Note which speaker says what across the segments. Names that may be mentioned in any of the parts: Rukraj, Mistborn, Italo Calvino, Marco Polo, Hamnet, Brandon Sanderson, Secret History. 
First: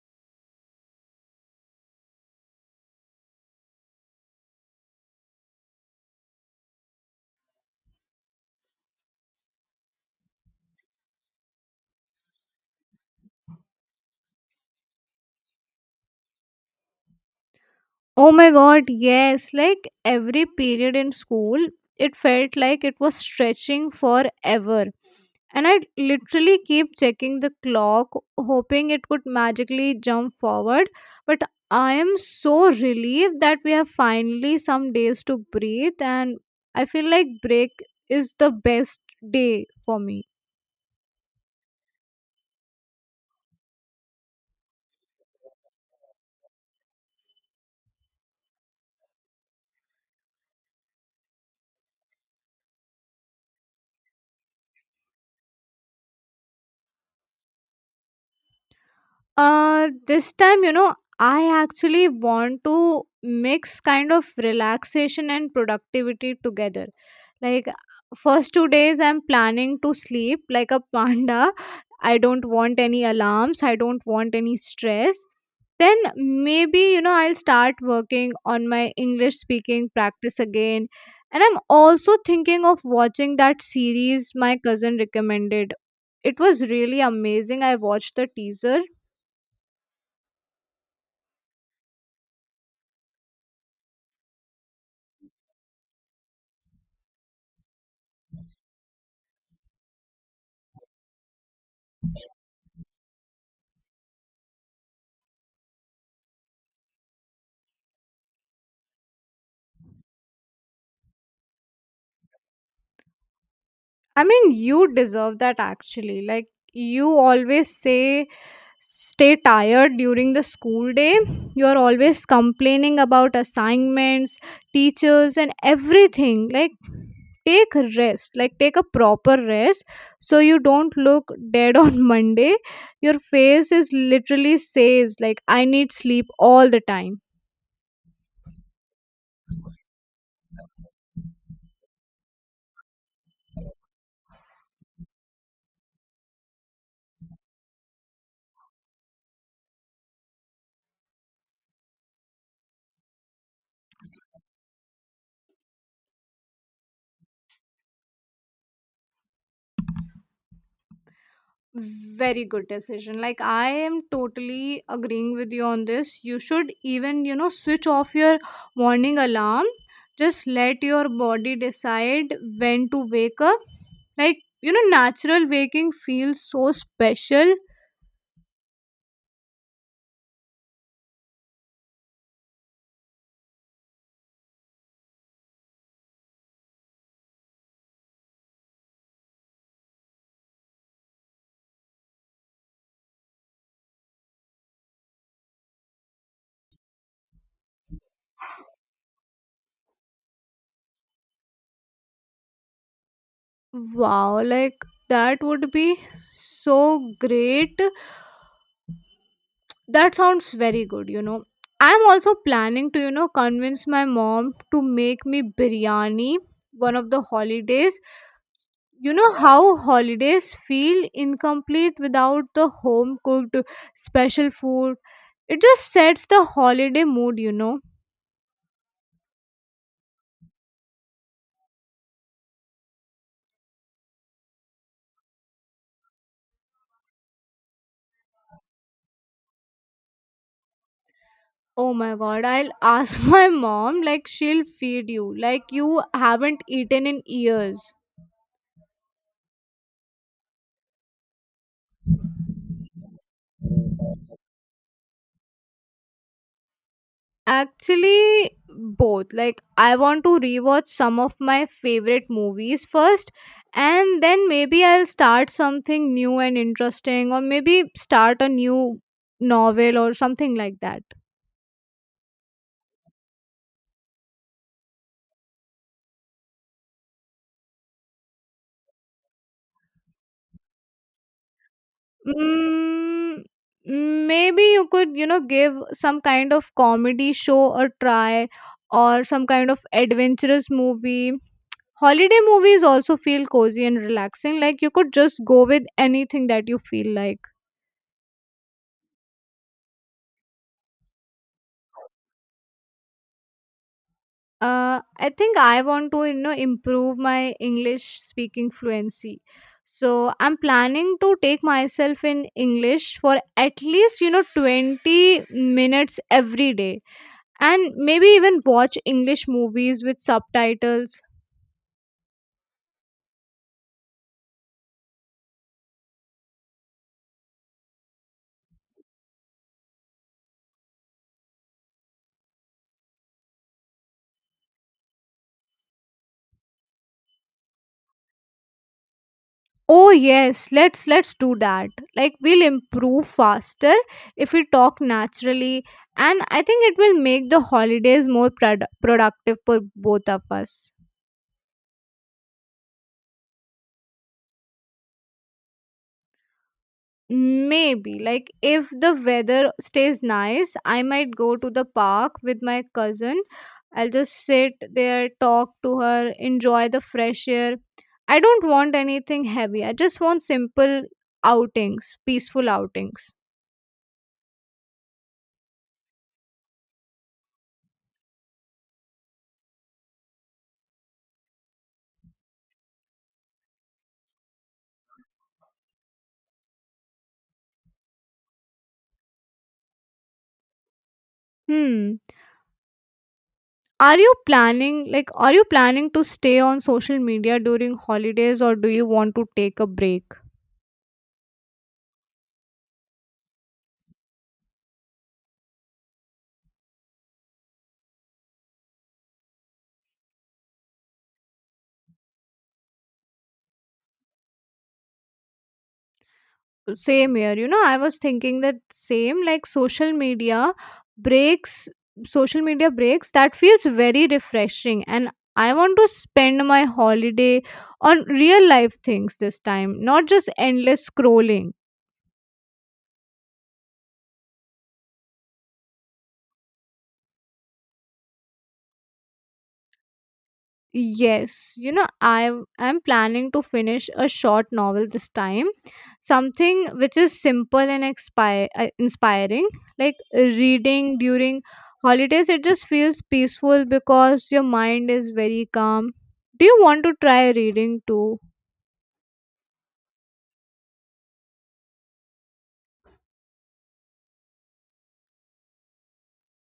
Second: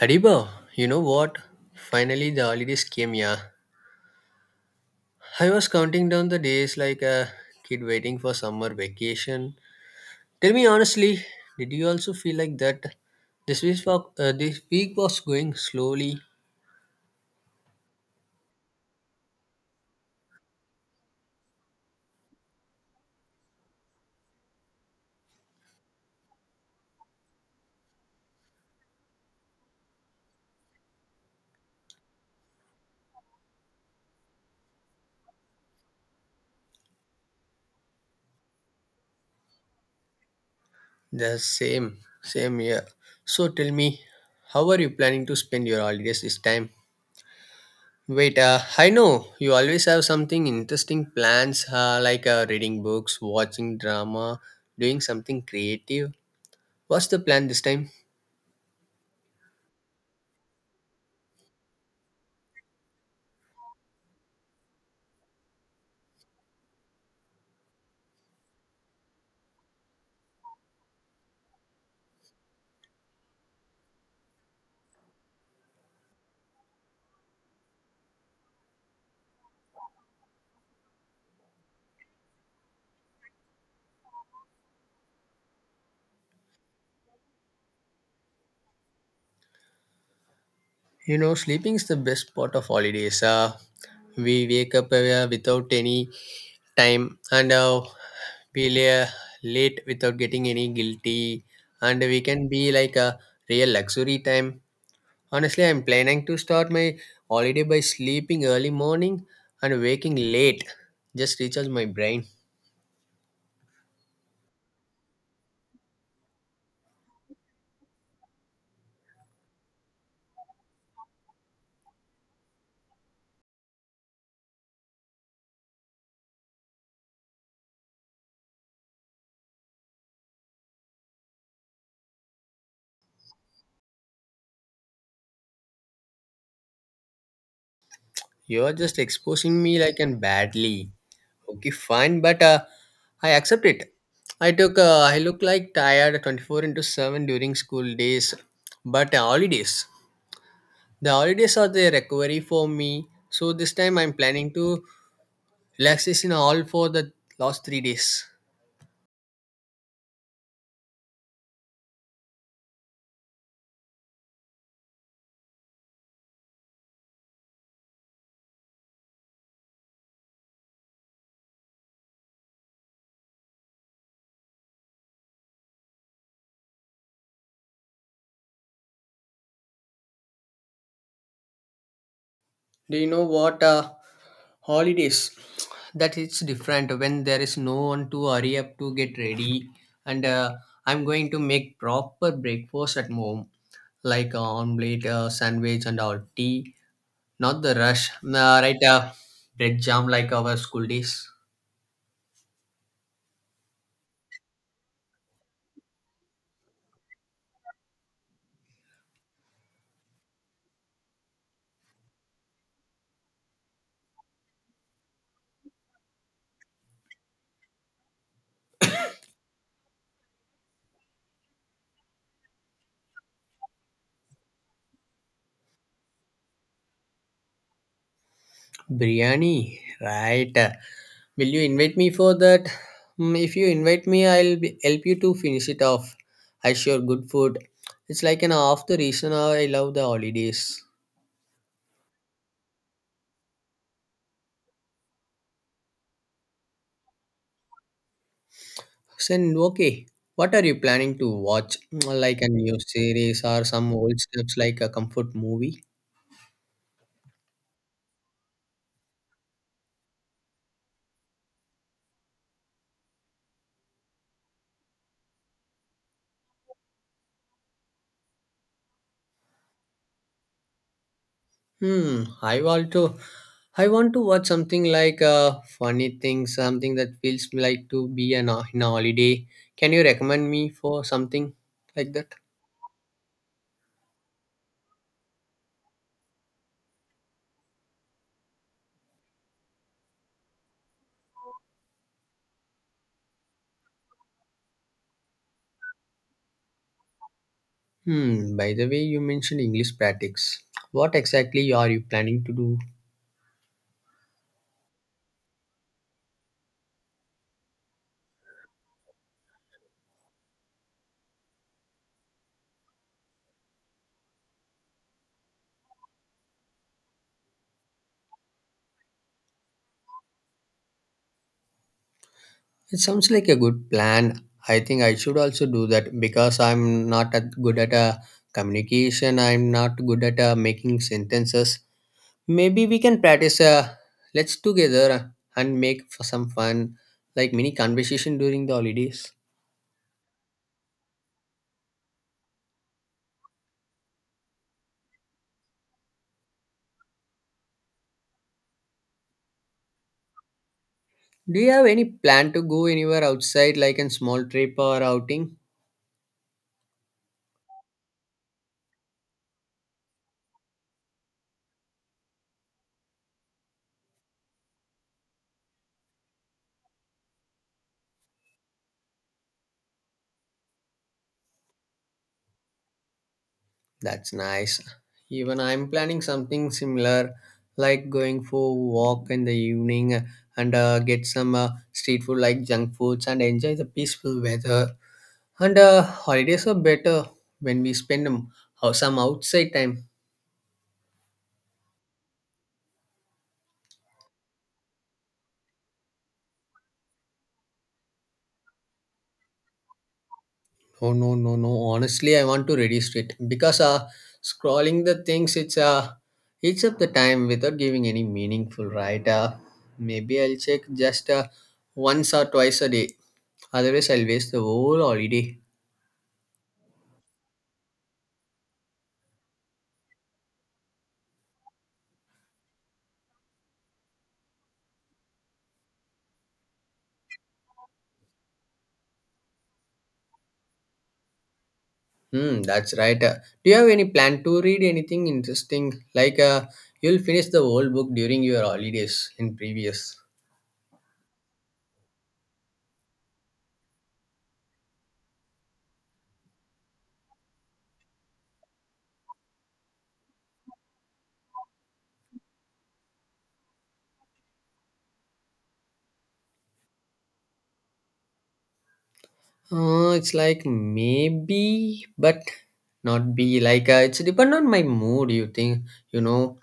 Speaker 1: Hariba, you know what? Finally, the holidays came, yeah. I was counting down the days like a kid waiting for summer vacation. Tell me honestly, did you also feel like that? This week, this week was going slowly.
Speaker 2: Oh my god, yes. Like every period in school, it felt like it was stretching forever. And I literally keep checking the clock, hoping it would magically jump forward. But I am so relieved that we have finally some days to breathe, and I feel like break is the best day for me.
Speaker 1: The same, same year. So tell me, how are you planning to spend your holidays this time? I know you always have something interesting plans, reading books, watching drama, doing something creative. What's the plan this time?
Speaker 2: This time, I actually want to mix kind of relaxation and productivity together. Like, first 2 days, I'm planning to sleep like a panda. I don't want any alarms, I don't want any stress. Then maybe, I'll start working on my English speaking practice again. And I'm also thinking of watching that series my cousin recommended. It was really amazing. I watched the teaser.
Speaker 1: You know, sleeping is the best part of holidays. We wake up without any time, and we lay late without getting any guilty, and we can be like a real luxury time. Honestly, I'm planning to start my holiday by sleeping early morning and waking late. Just recharge my brain.
Speaker 2: I mean, you deserve that actually. Like, you always say, stay tired during the school day. You're always complaining about assignments, teachers, and everything. Like, take a rest, like, take a proper rest so you don't look dead on Monday. Your face is literally says, like, I need sleep all the time.
Speaker 1: You're just exposing me like and badly. Okay, fine, but I accept it. I look like tired 24 into 7 during school days, but holidays. The holidays are the recovery for me. So this time I'm planning to relaxation all for the last 3 days.
Speaker 2: Very good decision. Like, I am totally agreeing with you on this. You should even switch off your morning alarm, just let your body decide when to wake up. Like, natural waking feels so special.
Speaker 1: Do you know what holidays? That it's different when there is no one to hurry up to get ready, and I'm going to make proper breakfast at home like omelette, sandwich, and all tea. Not the rush. Right, bread jam like our school days.
Speaker 2: Wow, like that would be so great. That sounds very good. I'm also planning to convince my mom to make me biryani one of the holidays. How holidays feel incomplete without the home cooked special food. It just sets the holiday mood.
Speaker 1: Biryani, right. Will you invite me for that? Mm, if you invite me, I'll be, help you to finish it off. I sure good food. It's like an half the reason I love the holidays.
Speaker 2: Oh my god, I'll ask my mom, like, she'll feed you like you haven't eaten in years.
Speaker 1: Sen, okay. What are you planning to watch? Mm, like a new series or some old stuffs like a comfort movie?
Speaker 2: Actually both, like, I want to rewatch some of my favorite movies first, and then maybe I'll start something new and interesting, or maybe start a new novel or something like that.
Speaker 1: Hmm. I want to watch something like a funny thing, something that feels like to be an in a holiday. Can you recommend me for something like that?
Speaker 2: Mm, maybe you could, you know, give some kind of comedy show a try, or some kind of adventurous movie. Holiday movies also feel cozy and relaxing. Like, you could just go with anything that you feel like.
Speaker 1: Hmm. By the way, you mentioned English practice. What exactly are you planning to do?
Speaker 2: I think I want to, you know, improve my English speaking fluency. So I'm planning to take myself in English for at least, you know, 20 minutes every day, and maybe even watch english movies with subtitles.
Speaker 1: It sounds like a good plan. I think I should also do that because I'm not at good at a communication. I'm not good at making sentences. Maybe we can practice let's together and make for some fun, like mini conversation during the holidays.
Speaker 2: Oh yes, let's do that. Like, we'll improve faster if we talk naturally, and I think it will make the holidays more productive for both of us.
Speaker 1: Do you have any plan to go anywhere outside, like a small trip or outing?
Speaker 2: Maybe, like, if the weather stays nice, I might go to the park with my cousin. I'll just sit there, talk to her, enjoy the fresh air. I don't want anything heavy. I just want simple outings, peaceful outings.
Speaker 1: That's nice. Even I'm planning something similar, like going for a walk in the evening and get some street food like junk foods and enjoy the peaceful weather. And holidays are better when we spend some outside time.
Speaker 2: Hmm. Are you planning, like, are you planning to stay on social media during holidays, or do you want to take a break?
Speaker 1: Oh no no no! Honestly, I want to reduce it because scrolling the things it's eats up the time without giving any meaningful right. Maybe I'll check just once or twice a day. Otherwise, I'll waste the whole holiday.
Speaker 2: Same here. You know, I was thinking that same, like, breaks, social media breaks that feels very refreshing. And I want to spend my holiday on real life things this time, not just endless scrolling.
Speaker 1: Hmm, that's right. Do you have any plan to read anything interesting? You'll finish the whole book during your holidays in previous.
Speaker 2: Yes, you know, I'm planning to finish a short novel this time. Something which is simple and inspiring. Like, reading during holidays, it just feels peaceful because your mind is very calm. Do you want to try reading too?
Speaker 1: It's like maybe, but not be like it's depend on my mood. You think you know,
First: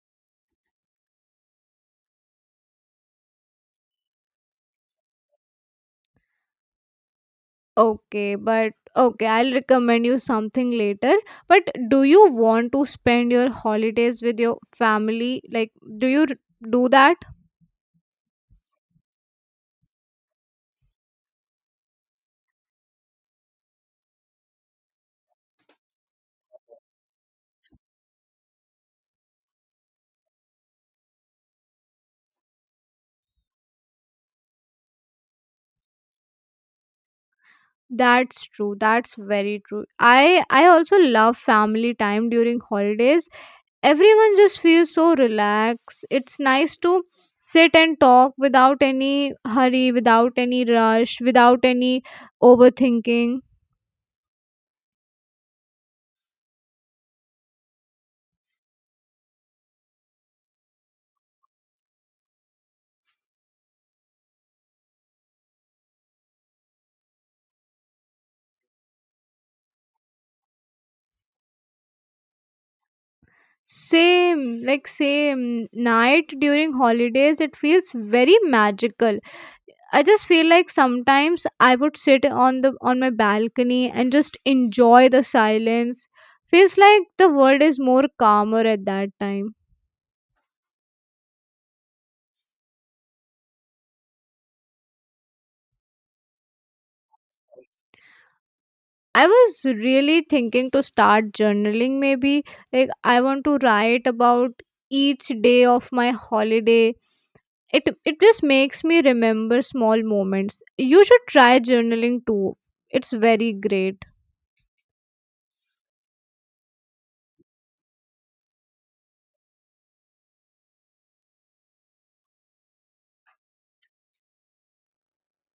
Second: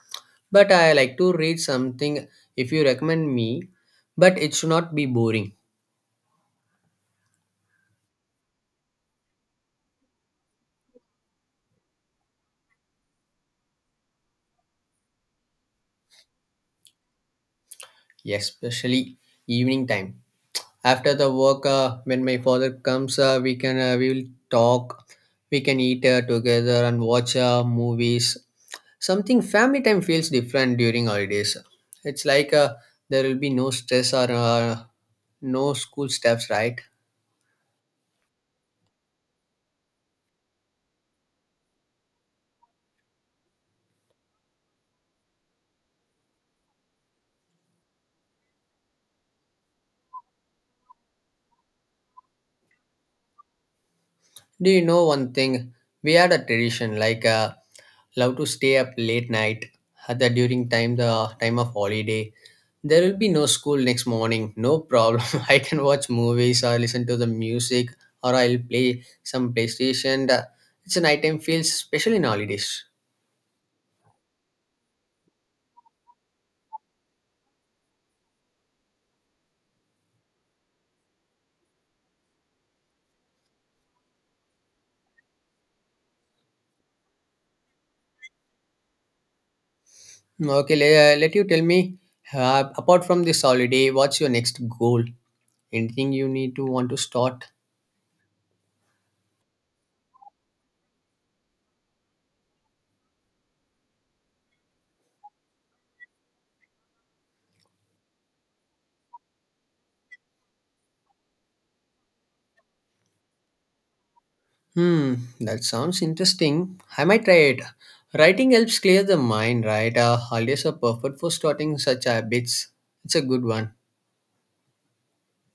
Speaker 1: but I like to read something if you recommend me, but it should not be boring,
Speaker 2: Okay, but okay, I'll recommend you something later. But do you want to spend your holidays with your family? Like, do do that?
Speaker 1: especially evening time. After the work, when my father comes, we will talk, we can eat together and watch movies. Something family time feels different during holidays. It's like There will be no stress or no school stuffs, right?
Speaker 2: That's true. That's very true. I also love family time during holidays. Everyone just feels so relaxed. It's nice to sit and talk without any hurry, without any rush, without any overthinking.
Speaker 1: Do you know one thing? We had a tradition like. Love to stay up late night at the during time the time of holiday, there will be no school next morning, no problem. I can watch movies or listen to the music, or I'll play some playstation. It's a nighttime feels especially in holidays.
Speaker 2: Same, like same night during holidays, it feels very magical. I just feel like sometimes I would sit on the on my balcony and just enjoy the silence. Feels like the world is more calmer at that time.
Speaker 1: Let you tell me, apart from this holiday what's your next goal, anything you need to want to start.
Speaker 2: I was really thinking to start journaling maybe. Like, I want to write about each day of my holiday. It just makes me remember small moments. You should try journaling too. It's very great.
Speaker 1: Hmm, that sounds interesting. I might try it. Writing helps clear the mind, right? Holidays are perfect for starting such habits. It's a good one,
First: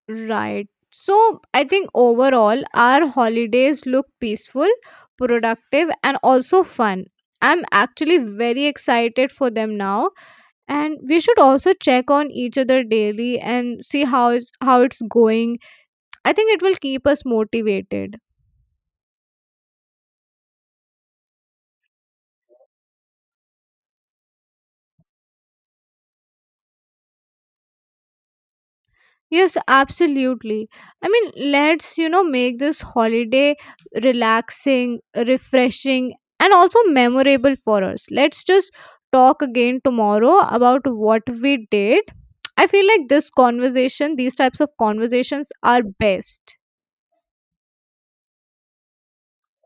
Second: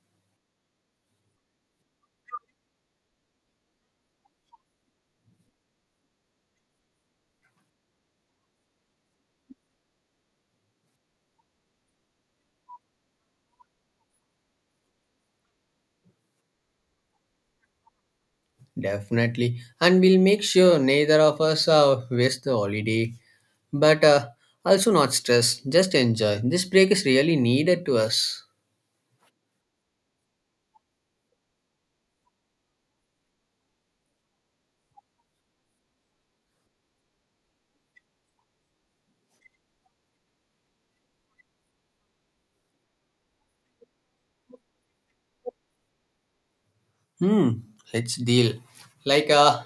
Speaker 2: Right. So I think overall our holidays look peaceful, productive, and also fun. I'm actually very excited for them now, and we should also check on each other daily and see how it's going. I think it will keep us motivated.
Speaker 1: definitely. And we'll make sure neither of us waste the holiday. But also not stress, just enjoy. This break is really needed to us.
Speaker 2: Yes, absolutely. I mean, let's, you know, make this holiday relaxing, refreshing, and also memorable for us. Let's just talk again tomorrow about what we did. I feel like this conversation, these types of conversations are best.
Speaker 1: Hmm, let's deal. Like uh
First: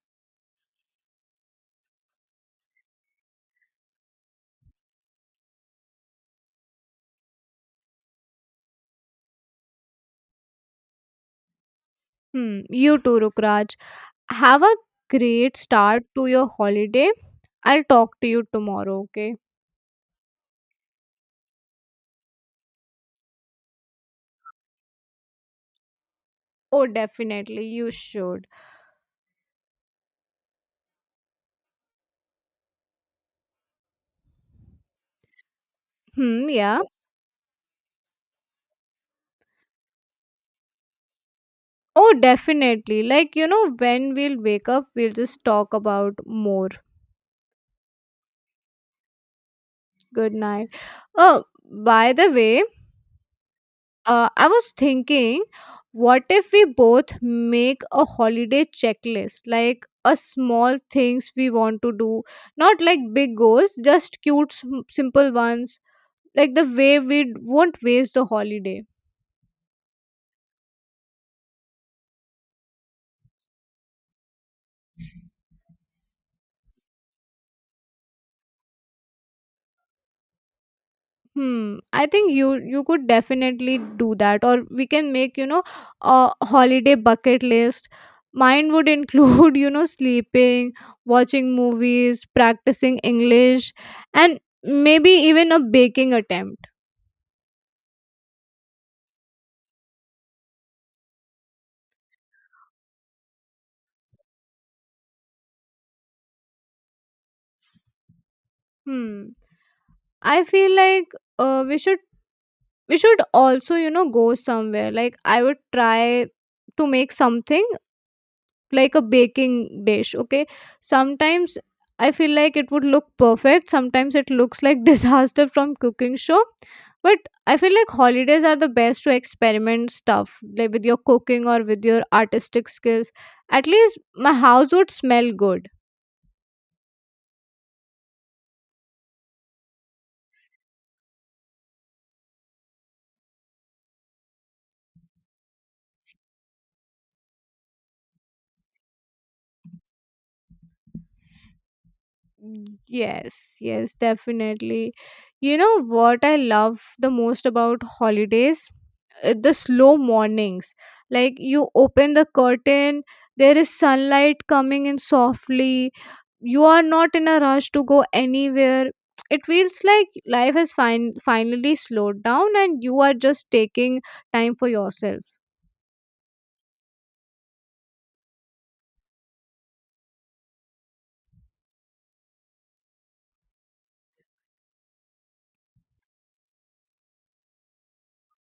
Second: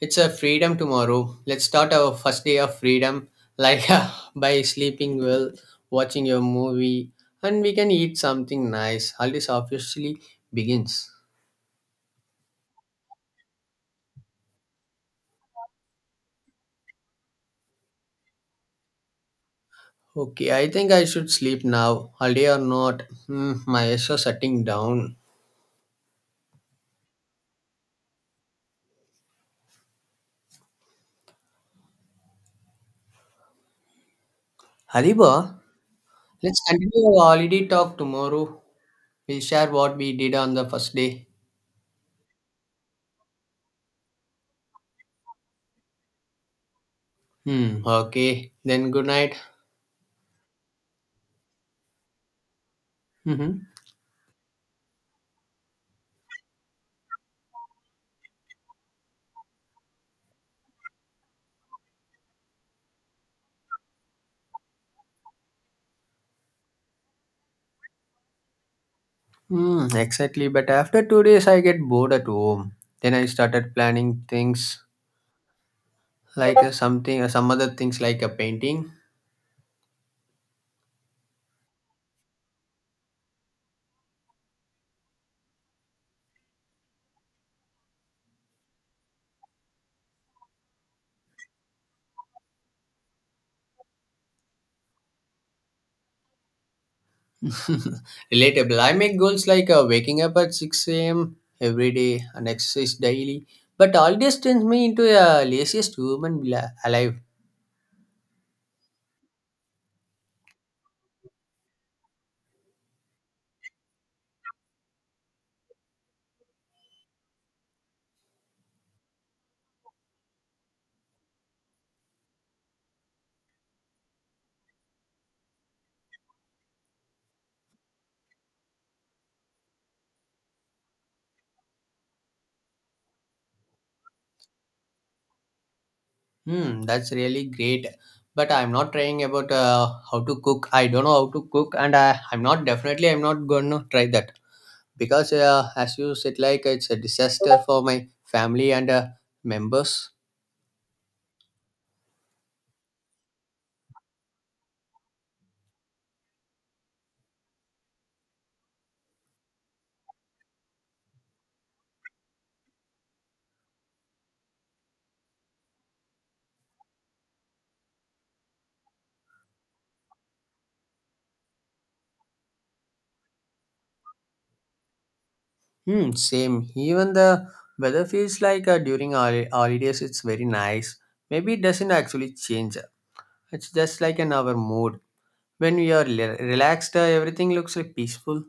Speaker 1: it's a freedom tomorrow. Let's start our first day of freedom like by sleeping well, watching a movie, and we can eat something nice. Holidays officially begins.
Speaker 2: Hmm. You too, Rukraj. Have a great start to your holiday. I'll talk to you tomorrow, okay?
Speaker 1: Okay, I think I should sleep now. Holiday or not, hmm, my eyes are shutting down.
Speaker 2: Oh, definitely. You should.
Speaker 1: Hariba,
Speaker 2: Hmm.
Speaker 1: let's
Speaker 2: Yeah.
Speaker 1: continue our holiday talk tomorrow. We'll share what we did on the first day.
Speaker 2: Oh, definitely. Like, you know, when we'll wake up, we'll just talk about more.
Speaker 1: Hmm, okay. Then good night.
Speaker 2: Good night. Oh, by the way,
Speaker 1: Mm-hmm.
Speaker 2: I was thinking, what if we both make a holiday checklist? Like, a small things we want to do, not like big goals, just cute, simple ones. Like, the way we won't waste the holiday.
Speaker 1: Hmm, exactly. But after 2 days, I get bored at home. Then I started planning things like some other things like a painting.
Speaker 2: Hmm. I think you could definitely do that, or we can make, you know, a holiday bucket list. Mine would include you know sleeping, watching movies, practicing English, and maybe even a baking attempt.
Speaker 1: Relatable. I make goals like waking up at 6 a.m. every day and exercise daily. But all this turns me into a laziest human alive.
Speaker 2: Hmm. I feel like uh, we should we should also, you know, go somewhere. Like, I would try to make something like a baking dish, okay. Sometimes I feel like it would look perfect, sometimes it looks like disaster from cooking show. But I feel like holidays are the best to experiment stuff, like with your cooking or with your artistic skills. At least my house would smell good.
Speaker 1: Hmm, that's really great. But I'm not trying about how to cook. I don't know how to cook, and I'm not definitely I'm not gonna try that, because as you said like it's a disaster for my family and members.
Speaker 2: Yes, yes, definitely. You know what I love the most about holidays? The slow mornings. Like, you open the curtain, there is sunlight coming in softly, you are not in a rush to go anywhere. It feels like life has finally slowed down, and you are just taking time for yourself.
Speaker 1: Hmm, same, even the weather feels like during holidays it's very nice. Maybe it doesn't actually change, it's just like in our mood. When we are relaxed, everything looks like peaceful.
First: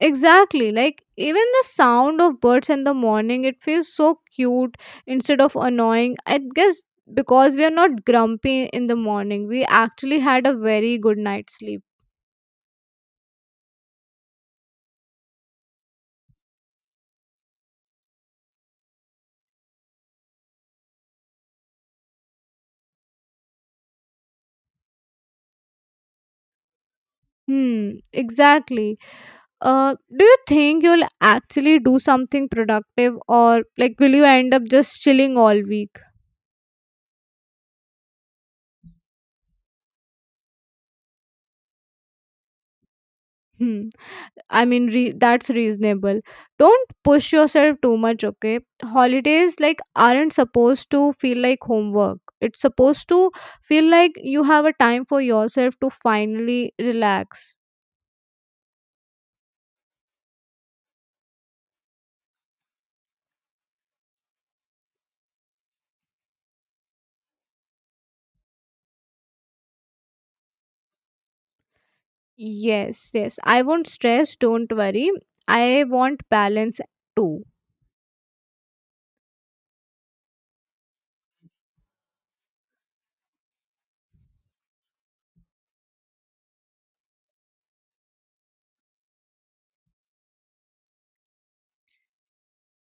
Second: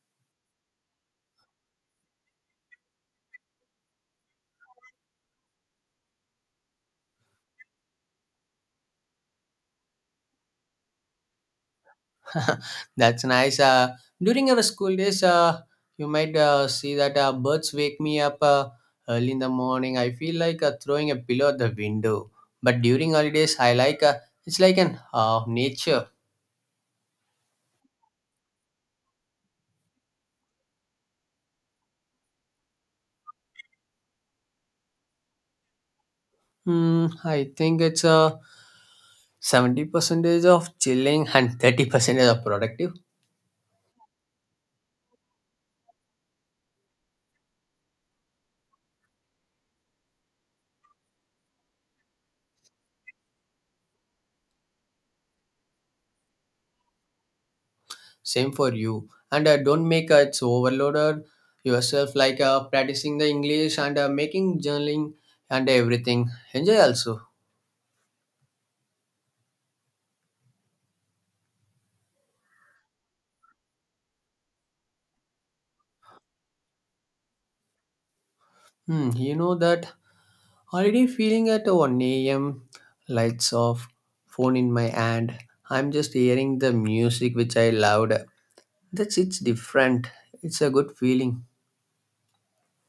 Speaker 2: Exactly, like even the sound of birds in the morning, it feels so cute instead of annoying, I guess, because we are not grumpy in the morning. We actually had a very good night's sleep.
Speaker 1: That's nice. During our school days, you might see that birds wake me up early in the morning. I feel like throwing a pillow at the window. But during holidays, I like it's like an nature.
Speaker 2: Hmm, exactly. Do you think you'll actually do something productive, or like will you end up just chilling all week?
Speaker 1: Hmm, I think it's 70 percentage of chilling and 30% of productive.
Speaker 2: Hmm. I mean, that's reasonable. Don't push yourself too much, okay? Holidays like aren't supposed to feel like homework. It's supposed to feel like you have a time for yourself to finally relax.
Speaker 1: Same for you. And don't make it's overloaded yourself like practicing the English and making journaling and everything. Enjoy also.
Speaker 2: Yes, yes. I won't stress, don't worry. I want balance too.
Speaker 1: Hmm, you know that already feeling at 1 a.m., lights off, phone in my hand. I'm just hearing the music which I loved. That's it's different. It's a good feeling.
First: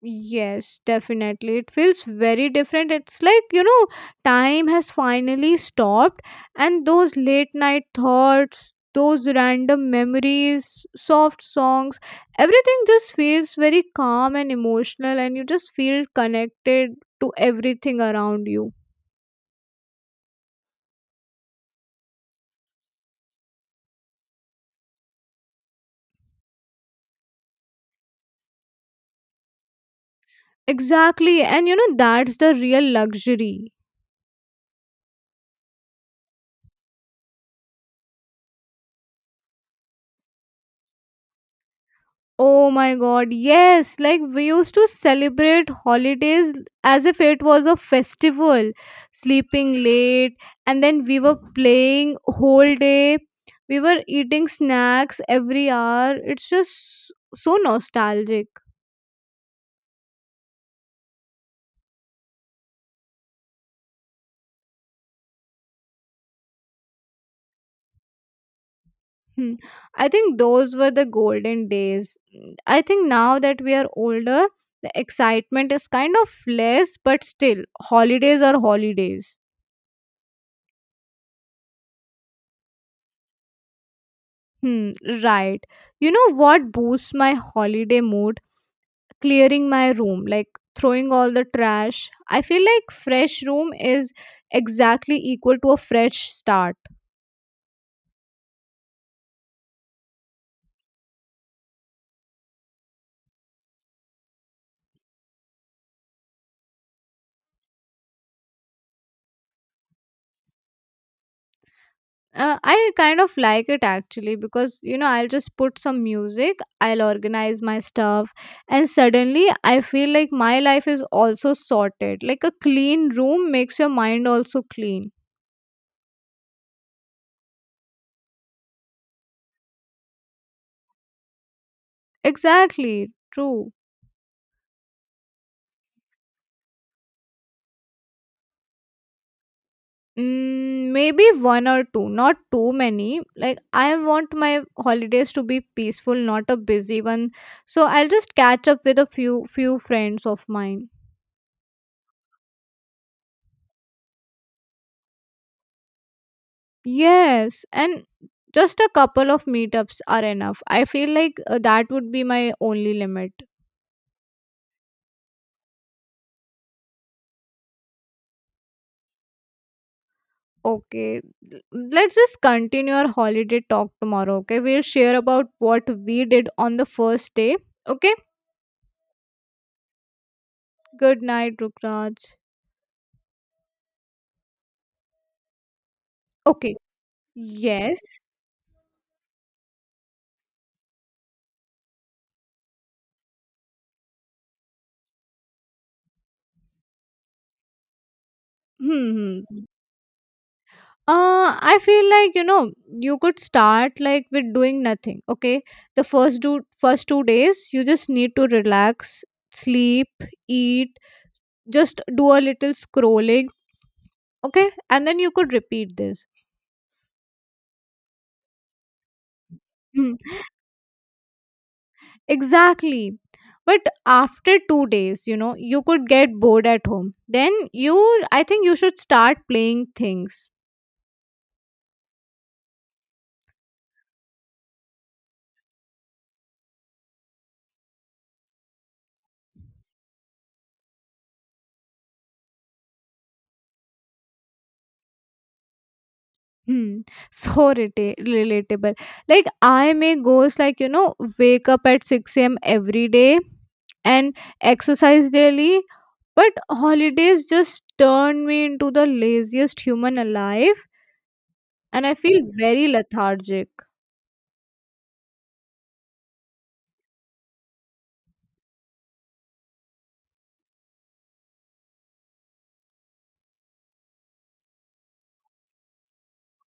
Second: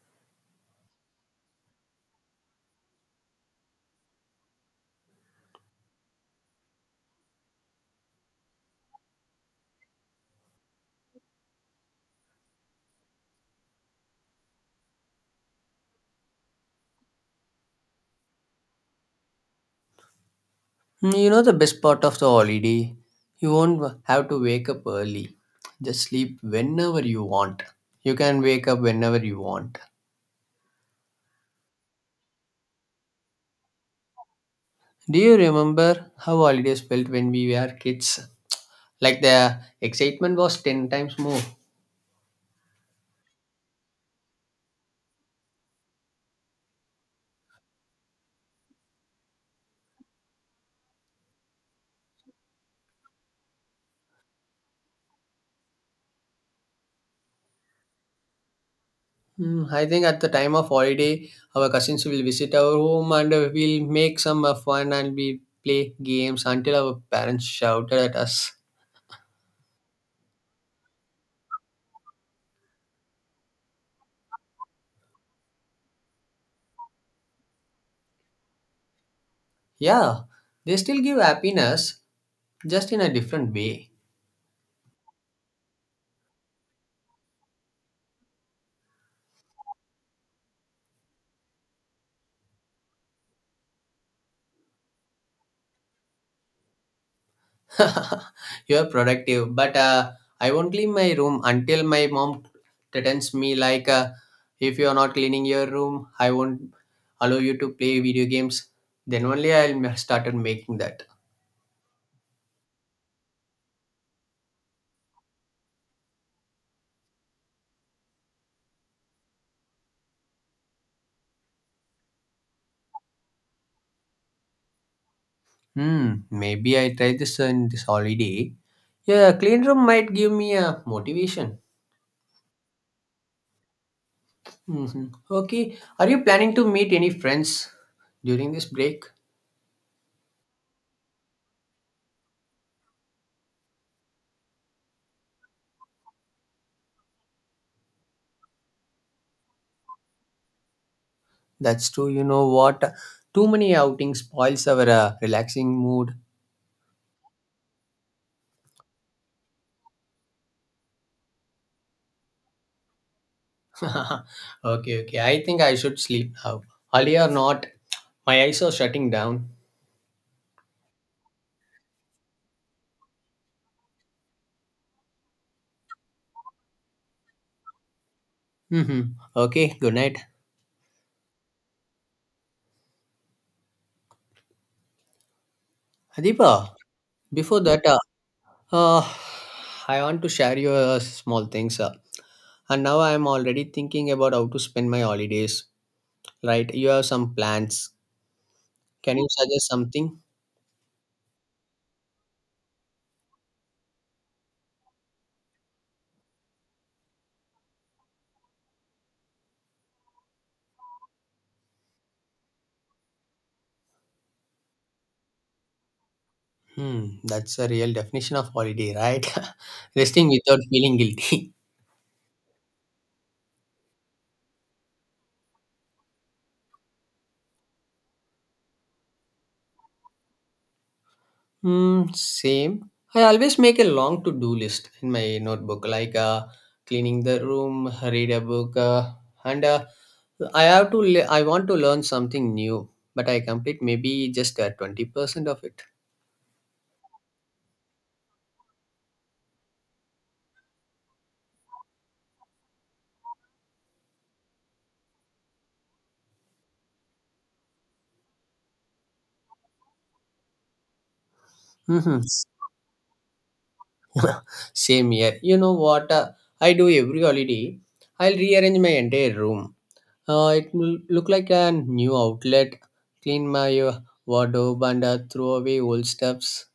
Speaker 2: Yes, definitely. It feels very different. It's like, you know, time has finally stopped, and those late night thoughts, those random memories, soft songs, everything just feels very calm and emotional, and you just feel connected to everything around you.
Speaker 1: Hmm, you know the best part of the holiday, you won't have to wake up early. Just sleep whenever you want. You can wake up whenever you want.
Speaker 2: Exactly. And, you know, that's the real luxury.
Speaker 1: Do you remember how holidays felt when we were kids? Like the excitement was 10 times more.
Speaker 2: Oh my god, yes! Like, we used to celebrate holidays as if it was a festival, sleeping late, and then we were playing whole day. We were eating snacks every hour. It's just so nostalgic.
Speaker 1: Mm, I think at the time of holiday, our cousins will visit our home and we'll make some fun, and we play games until our parents shouted at us.
Speaker 2: Hmm. I think those were the golden days. I think now that we are older, the excitement is kind of less, but still, holidays are holidays.
Speaker 1: Yeah, they still give happiness, just in a different way.
Speaker 2: Hmm, right. You know what boosts my holiday mood? Clearing my room, like throwing all the trash. I feel like fresh room is exactly equal to a fresh start.
Speaker 1: You're productive, but I won't leave my room until my mom threatens me like, if you're not cleaning your room, I won't allow you to play video games. Then only I'll start making that.
Speaker 2: I kind of like it actually, because you know I'll just put some music, I'll organize my stuff, and suddenly I feel like my life is also sorted. Like, a clean room makes your mind also clean.
Speaker 1: Hmm, maybe I try this on this holiday. Yeah, clean room might give me a motivation.
Speaker 2: Exactly, true.
Speaker 1: Hmm. Okay, are you planning to meet any friends during this break?
Speaker 2: Mm, maybe one or two, not too many. Like, I want my holidays to be peaceful, not a busy one. So I'll just catch up with a few friends of mine.
Speaker 1: That's true. You know what? Too many outings spoils our relaxing mood.
Speaker 2: Yes, and just a couple of meetups are enough. I feel like that would be my only limit.
Speaker 1: Okay, okay. I think I should sleep now. Early or not, my eyes are shutting down.
Speaker 2: Okay, l- let's just continue our holiday talk tomorrow. Okay, we'll share about what we did on the first day. Okay,
Speaker 1: Hmm. Okay, good night.
Speaker 2: good night, Rukraj.
Speaker 1: Adipa,
Speaker 2: Okay,
Speaker 1: before that,
Speaker 2: yes.
Speaker 1: uh, I want to share you a small things. And now I am already thinking about how to spend my holidays. Right? You have some plans.
Speaker 2: Hmm.
Speaker 1: Can you
Speaker 2: Hmm.
Speaker 1: suggest something?
Speaker 2: Uh, I feel like, you know, you could start like with doing nothing, okay. The first 2 days you just need to relax, sleep, eat, just do a little scrolling, okay, and then you could repeat this.
Speaker 1: Hmm, that's a real definition of holiday, right?
Speaker 2: Mm,
Speaker 1: Resting without feeling guilty.
Speaker 2: exactly, but after 2 days, you know, you could get bored at home. Then you, I think you should start playing things.
Speaker 1: Hmm, same. I always make a long to do list in my notebook, like cleaning the room, read a book, and I have to. I want to learn something new, but I complete maybe just 20% of it.
Speaker 2: Hmm. So relatable. Like, I may goes like, you know, wake up at 6 a.m. every day and exercise daily, but holidays just turn me into the laziest human alive, and I
Speaker 1: Mhm.
Speaker 2: feel very lethargic.
Speaker 1: Same here. You know what I do every holiday? I'll rearrange my entire room. It will look like a new outlet. Clean my wardrobe and throw away old stuffs.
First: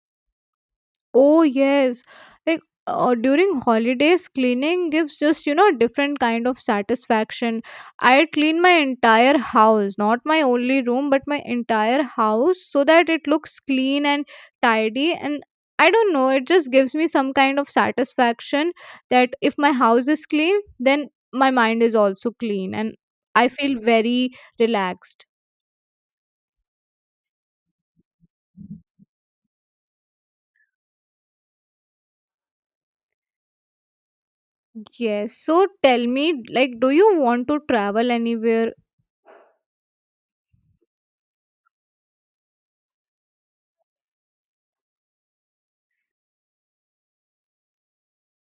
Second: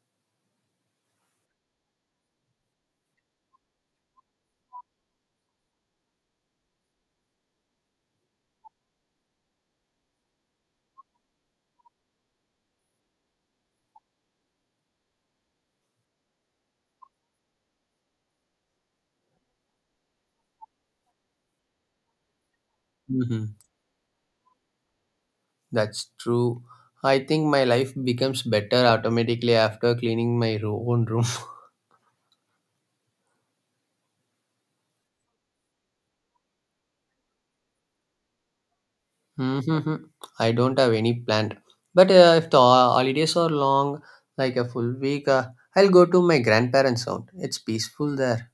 Speaker 2: Oh yes, like during holidays, cleaning gives just, you know, a different kind of satisfaction. I clean my entire house, not my only room, but my entire house, so that it looks clean and tidy. And I don't know, it just gives me some kind of satisfaction that if my house is clean, then my mind is also clean, and
Speaker 1: Hmm.
Speaker 2: I feel very relaxed.
Speaker 1: That's true. I think my life becomes better automatically after cleaning my own room.
Speaker 2: Yes. So tell me, like, do you want to travel anywhere?
Speaker 1: Hmm. I don't have any planned. But if the holidays are long, like a full week, I'll go to my grandparents' house. It's peaceful there.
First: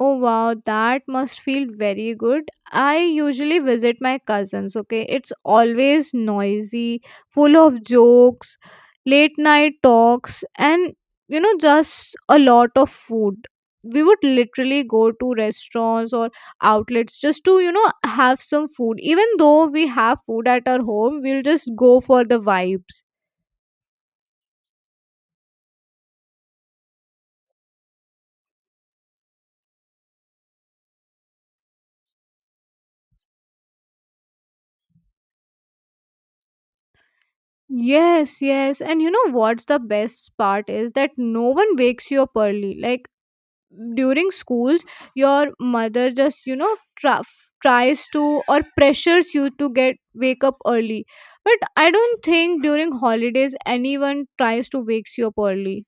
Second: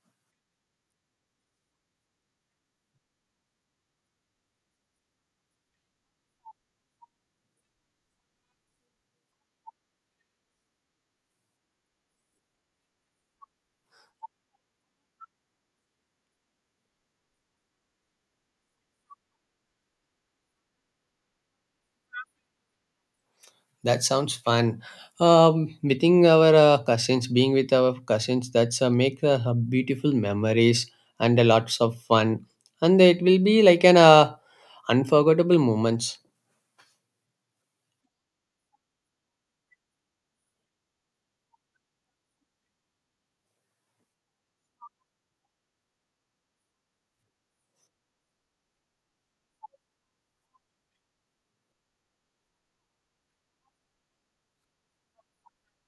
Speaker 2: Oh wow, that must feel very good. I usually visit my cousins, okay? It's always noisy, full of jokes, late night talks, and just a lot of food. We would literally go to restaurants or outlets just to, have some food. Even though we have food at our home, we'll just go for the vibes.
Speaker 1: That sounds fun. Meeting our cousins, being with our cousins, that's make beautiful memories and lots of fun. And it will be like an unforgettable moments.
Speaker 2: Yes, yes. And you know what's the best part is? That no one wakes you up early. Like, during schools your mother just tries to or pressures you to get wake up early, but I don't think during holidays anyone tries to wakes you up early.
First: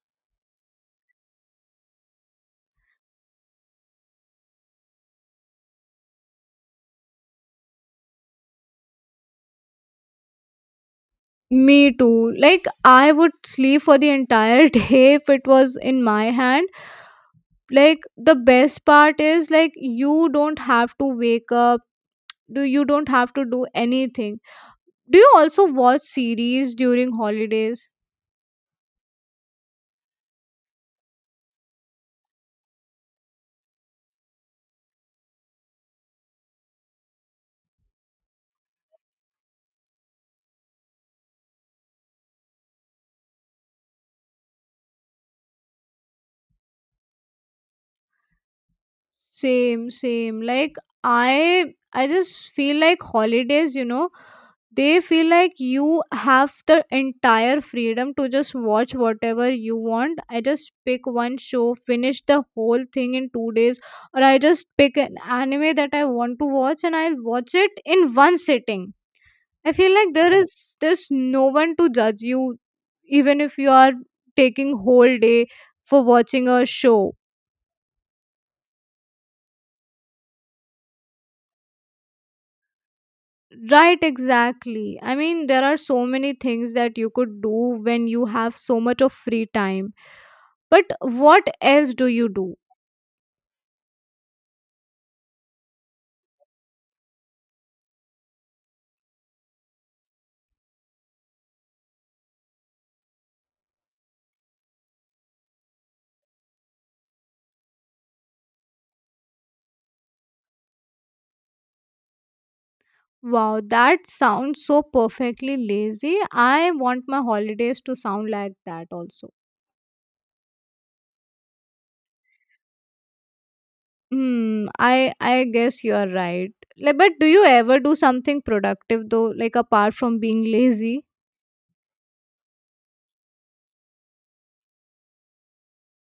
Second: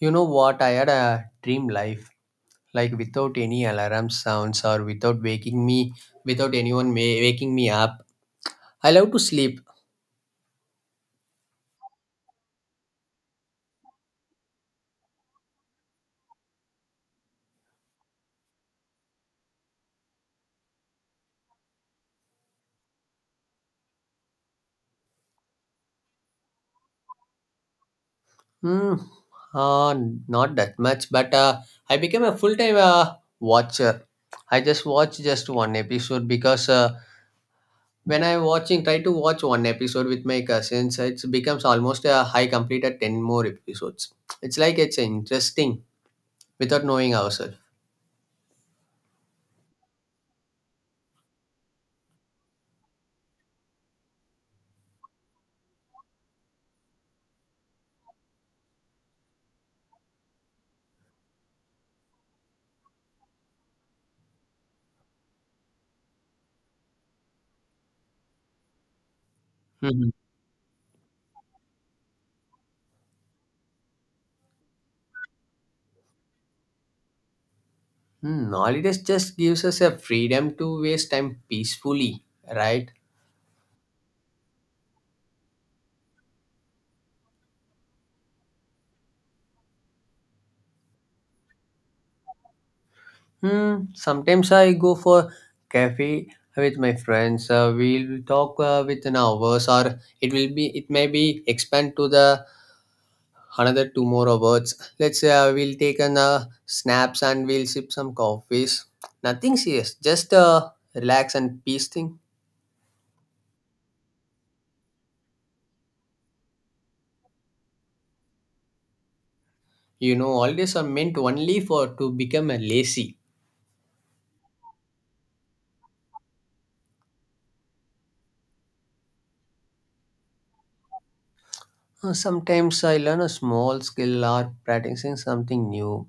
Speaker 1: You know what? I had a dream life, like without any alarm sounds or without waking me, without anyone waking me up. I love to sleep.
Speaker 2: Me too. Like, I would sleep for the entire day if it was in my hand. Like the best part is, like, you don't have to wake up, do you don't have to do anything. Do you also watch series during holidays?
Speaker 1: Hmm. Uh, Not that much, but I became a full time watcher. I just watched just one episode because. When I watching try to watch one episode with my cousins it becomes almost a high completed 10 more episodes it's like it's interesting without knowing ourselves.
Speaker 2: Same, same. Like, I just feel like holidays, you know, they feel like you have the entire freedom to just watch whatever you want. I just pick one show, finish the whole thing in 2 days, or I just pick an anime that I want to watch and I'll watch it in one sitting. I feel
Speaker 1: Mhm.
Speaker 2: like there's no one to judge you even if you are taking whole day for watching a show.
Speaker 1: Hmm, holidays just gives us a freedom to waste time peacefully, right.
Speaker 2: Right, exactly. I mean, there are so many things that you could do when you have so much of free time. But what else do you do?
Speaker 1: Hmm, sometimes I go for cafe with my friends, we'll talk within hours or it may be expand to the another two more awards. Let's say we'll take an snaps and we'll sip some coffees. Nothing serious, just relax and peace thing.
Speaker 2: Wow, that sounds so perfectly lazy. I want my holidays to sound like that also.
Speaker 1: You know, holidays are meant only for to become a lazy.
Speaker 2: Hmm, I guess you are right. Like, but do you ever do something productive though, like apart from being lazy?
Speaker 1: Sometimes I learn a small skill or practicing something new.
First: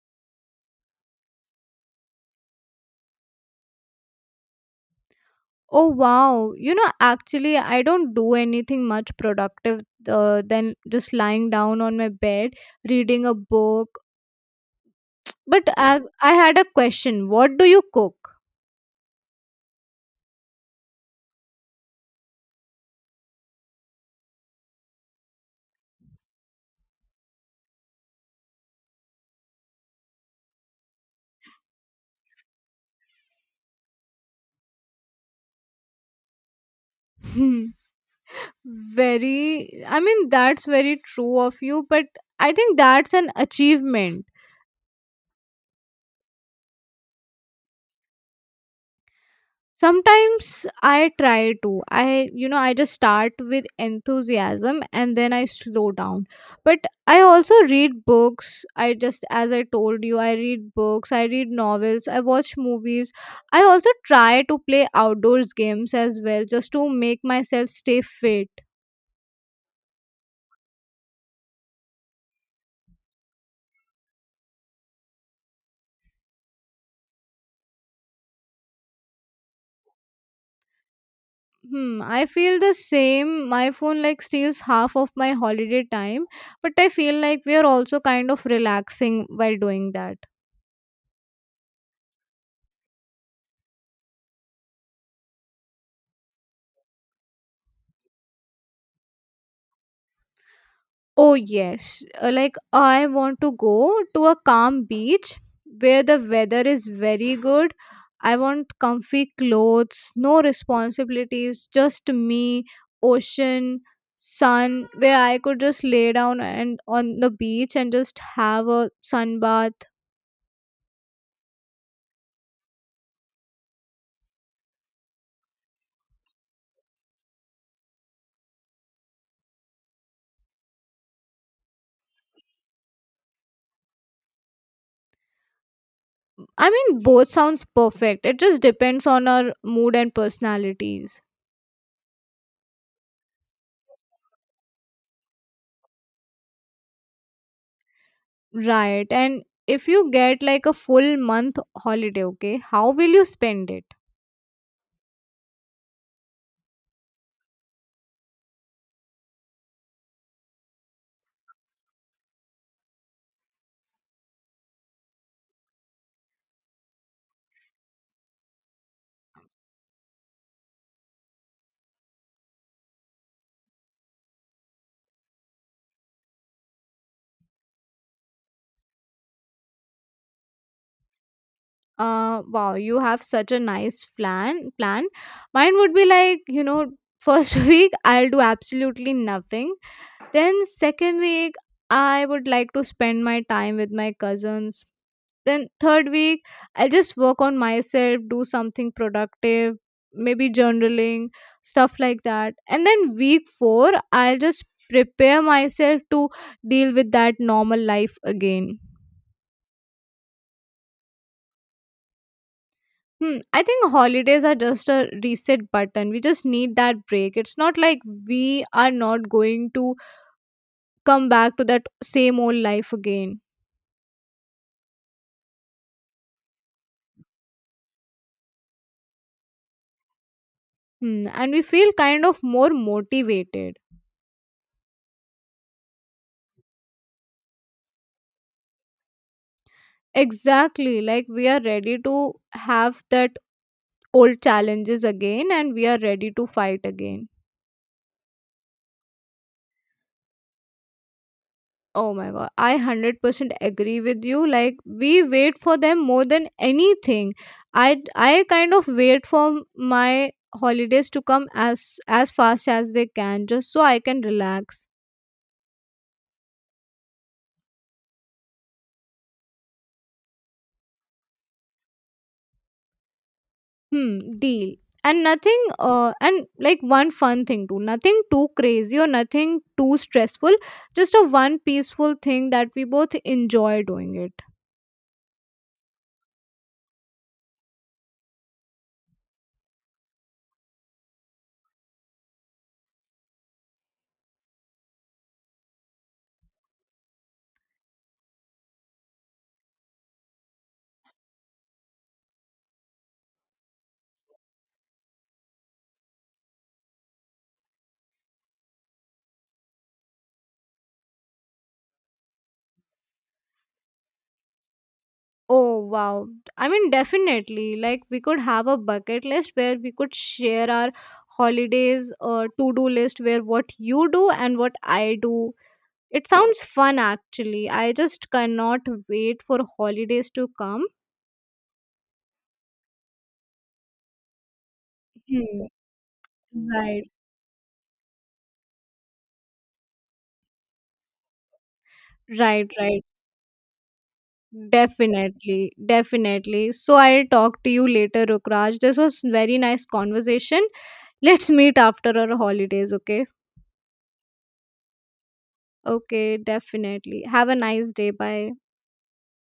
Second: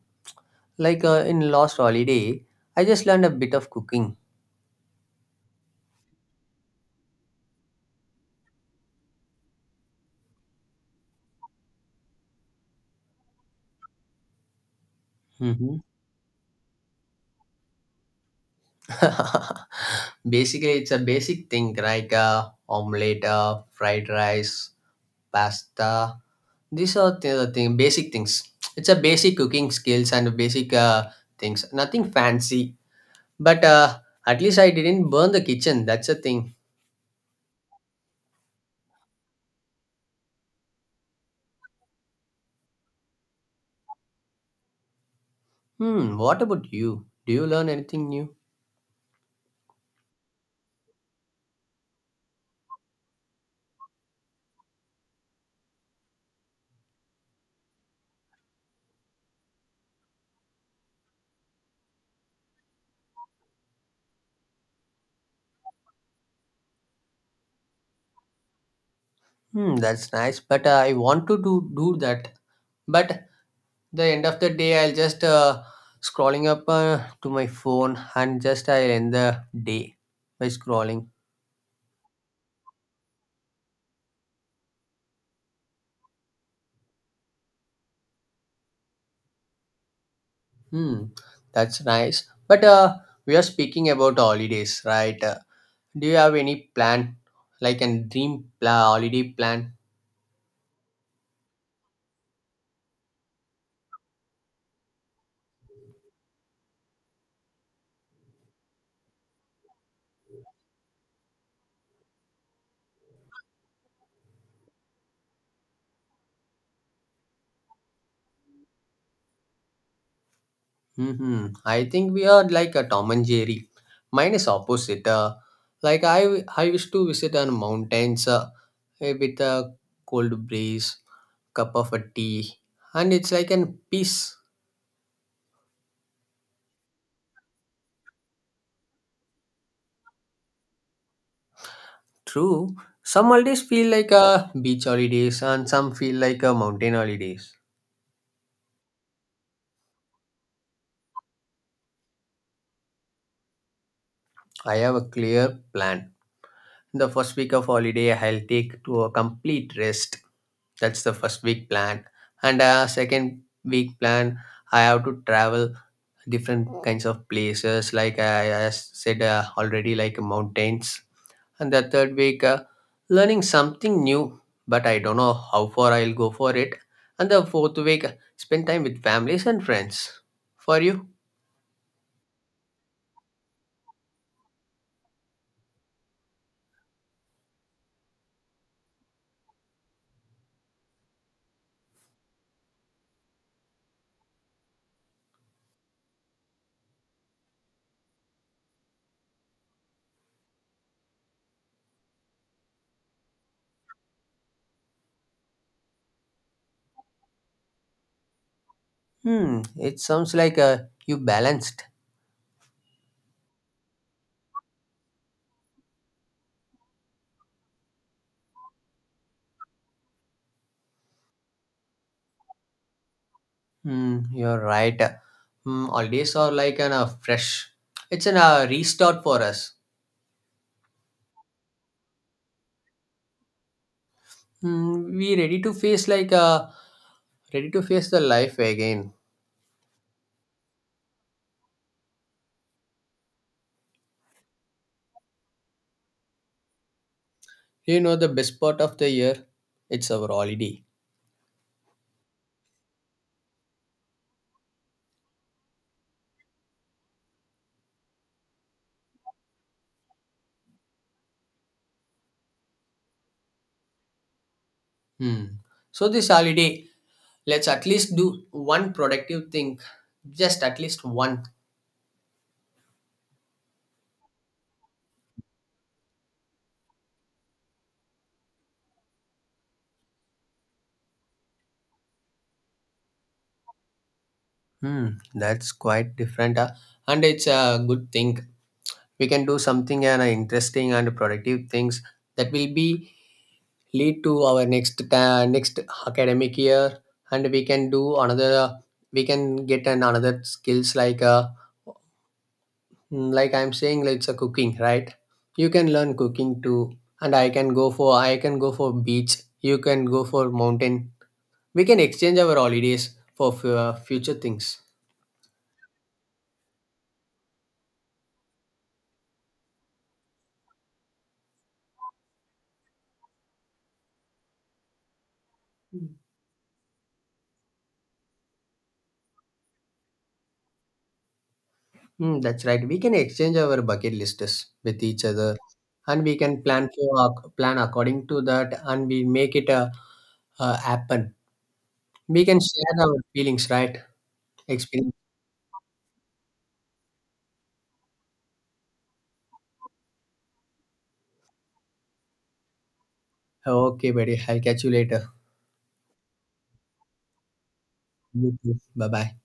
Speaker 1: Like in last holiday, I just learned a bit of cooking.
Speaker 2: Oh wow. You know, actually, I don't do anything much productive than just lying down on my bed, reading a book. But
Speaker 1: Hmm.
Speaker 2: I had a question. What do you cook?
Speaker 1: Basically, it's a basic thing like omelette, fried rice, pasta. These are the thing, basic things. It's a basic cooking skills and basic things. Nothing fancy, but at least I didn't burn the kitchen. That's a thing.
Speaker 2: Hmm. Very, I mean, that's very true of you, but I think that's an achievement.
Speaker 1: Hmm. What about you? Do you learn anything new?
Speaker 2: Sometimes I try to. I, you know, I just start with enthusiasm and then I slow down. But I also read books. I just, as I told you, I read books, I read novels, I watch movies. I also try to play outdoors games as well just to make myself stay fit.
Speaker 1: Hmm. That's nice. But I want to do that. But the end of the day, I'll just scrolling up to my phone and just I end the day by scrolling.
Speaker 2: Hmm, I feel the same. My phone like steals half of my holiday time, but I feel like we are also kind of relaxing while doing that.
Speaker 1: Hmm. That's nice. But we are speaking about holidays, right? Do you have any plan, like a holiday plan?
Speaker 2: Oh, yes. Like, I want to go to a calm beach where the weather is very good. I want comfy clothes, no responsibilities, just me, ocean, sun, where I could just lay down and on the beach and just have a sun bath.
Speaker 1: Hmm, I think we are like a Tom and Jerry. Mine is opposite. Like I used to visit on mountains, with a cold breeze, cup of a tea, and it's like an peace.
Speaker 2: I mean, both sounds perfect. It just depends on our mood and personalities.
Speaker 1: True. Some holidays feel like a beach holidays, and some feel like a mountain holidays.
Speaker 2: Right. And if you get like a full month holiday, okay, how will you spend it?
Speaker 1: I have a clear plan. The first week of holiday, I'll take to a complete rest. That's the first week plan. And second week plan, I have to travel different kinds of places, like I said already, like mountains. And the third week, learning something new, but I don't know how far I'll go for it. And the fourth week, spend time with families and friends. For you?
Speaker 2: Uh wow, you have such a nice plan. Mine would be like, you know, first week I'll do absolutely nothing, then second week I would like to spend my time with my cousins, then third week I'll just work on myself, do something productive, maybe journaling stuff like that, and then week 4 I'll just prepare myself to deal with that normal life again.
Speaker 1: Hmm, it sounds like you balanced.
Speaker 2: Hmm, I think holidays are just a reset button. We just need that break. It's not like we are not going to come back to that same old life again.
Speaker 1: Mm, you're right. Mm, holidays are like an fresh. It's an restart for us.
Speaker 2: Hmm, and we feel kind of more motivated.
Speaker 1: Mm, we ready to face like ready to face the life again.
Speaker 2: Exactly. Like we are ready to have that old challenges again and we are ready to fight again.
Speaker 1: You know the best part of the year, it's our holiday.
Speaker 2: Oh my god, I 100% agree with you. Like we wait for them more than anything. I kind of wait for my holidays to come as fast as they can just so I can relax.
Speaker 1: Hmm. So this holiday, let's at least do one productive thing, just at least one.
Speaker 2: Hmm, deal. And nothing and like one fun thing too. Nothing too crazy or nothing too stressful. Just a one peaceful thing that we both enjoy doing it.
Speaker 1: Hmm. That's quite different, and it's a good thing. We can do something and interesting and productive things that will be lead to our next academic year, and we can do another, we can get an another skills like like I'm saying like it's a cooking, right? You can learn cooking too, and I can go for, I can go for beach. You can go for mountain. We can exchange our holidays for future things.
Speaker 2: Oh wow. I mean, definitely, like we could have a bucket list where we could share our holidays to-do list where what you do and what I do. It sounds fun actually. I just cannot wait for holidays to come.
Speaker 1: Mm, that's right. We can exchange our bucket lists with each other,
Speaker 2: Hmm.
Speaker 1: and we can plan for
Speaker 2: Right.
Speaker 1: plan according to that, and we make it a happen. We can
Speaker 2: Right,
Speaker 1: share
Speaker 2: right.
Speaker 1: our feelings, right? Experience.
Speaker 2: Definitely. Definitely. So I'll talk to you later, Rukraj. This was very nice conversation. Let's meet after our holidays, okay?
Speaker 1: Okay, buddy. I'll catch you later.
Speaker 2: Okay, definitely. Have a nice day. Bye.
Speaker 1: You too. Bye bye.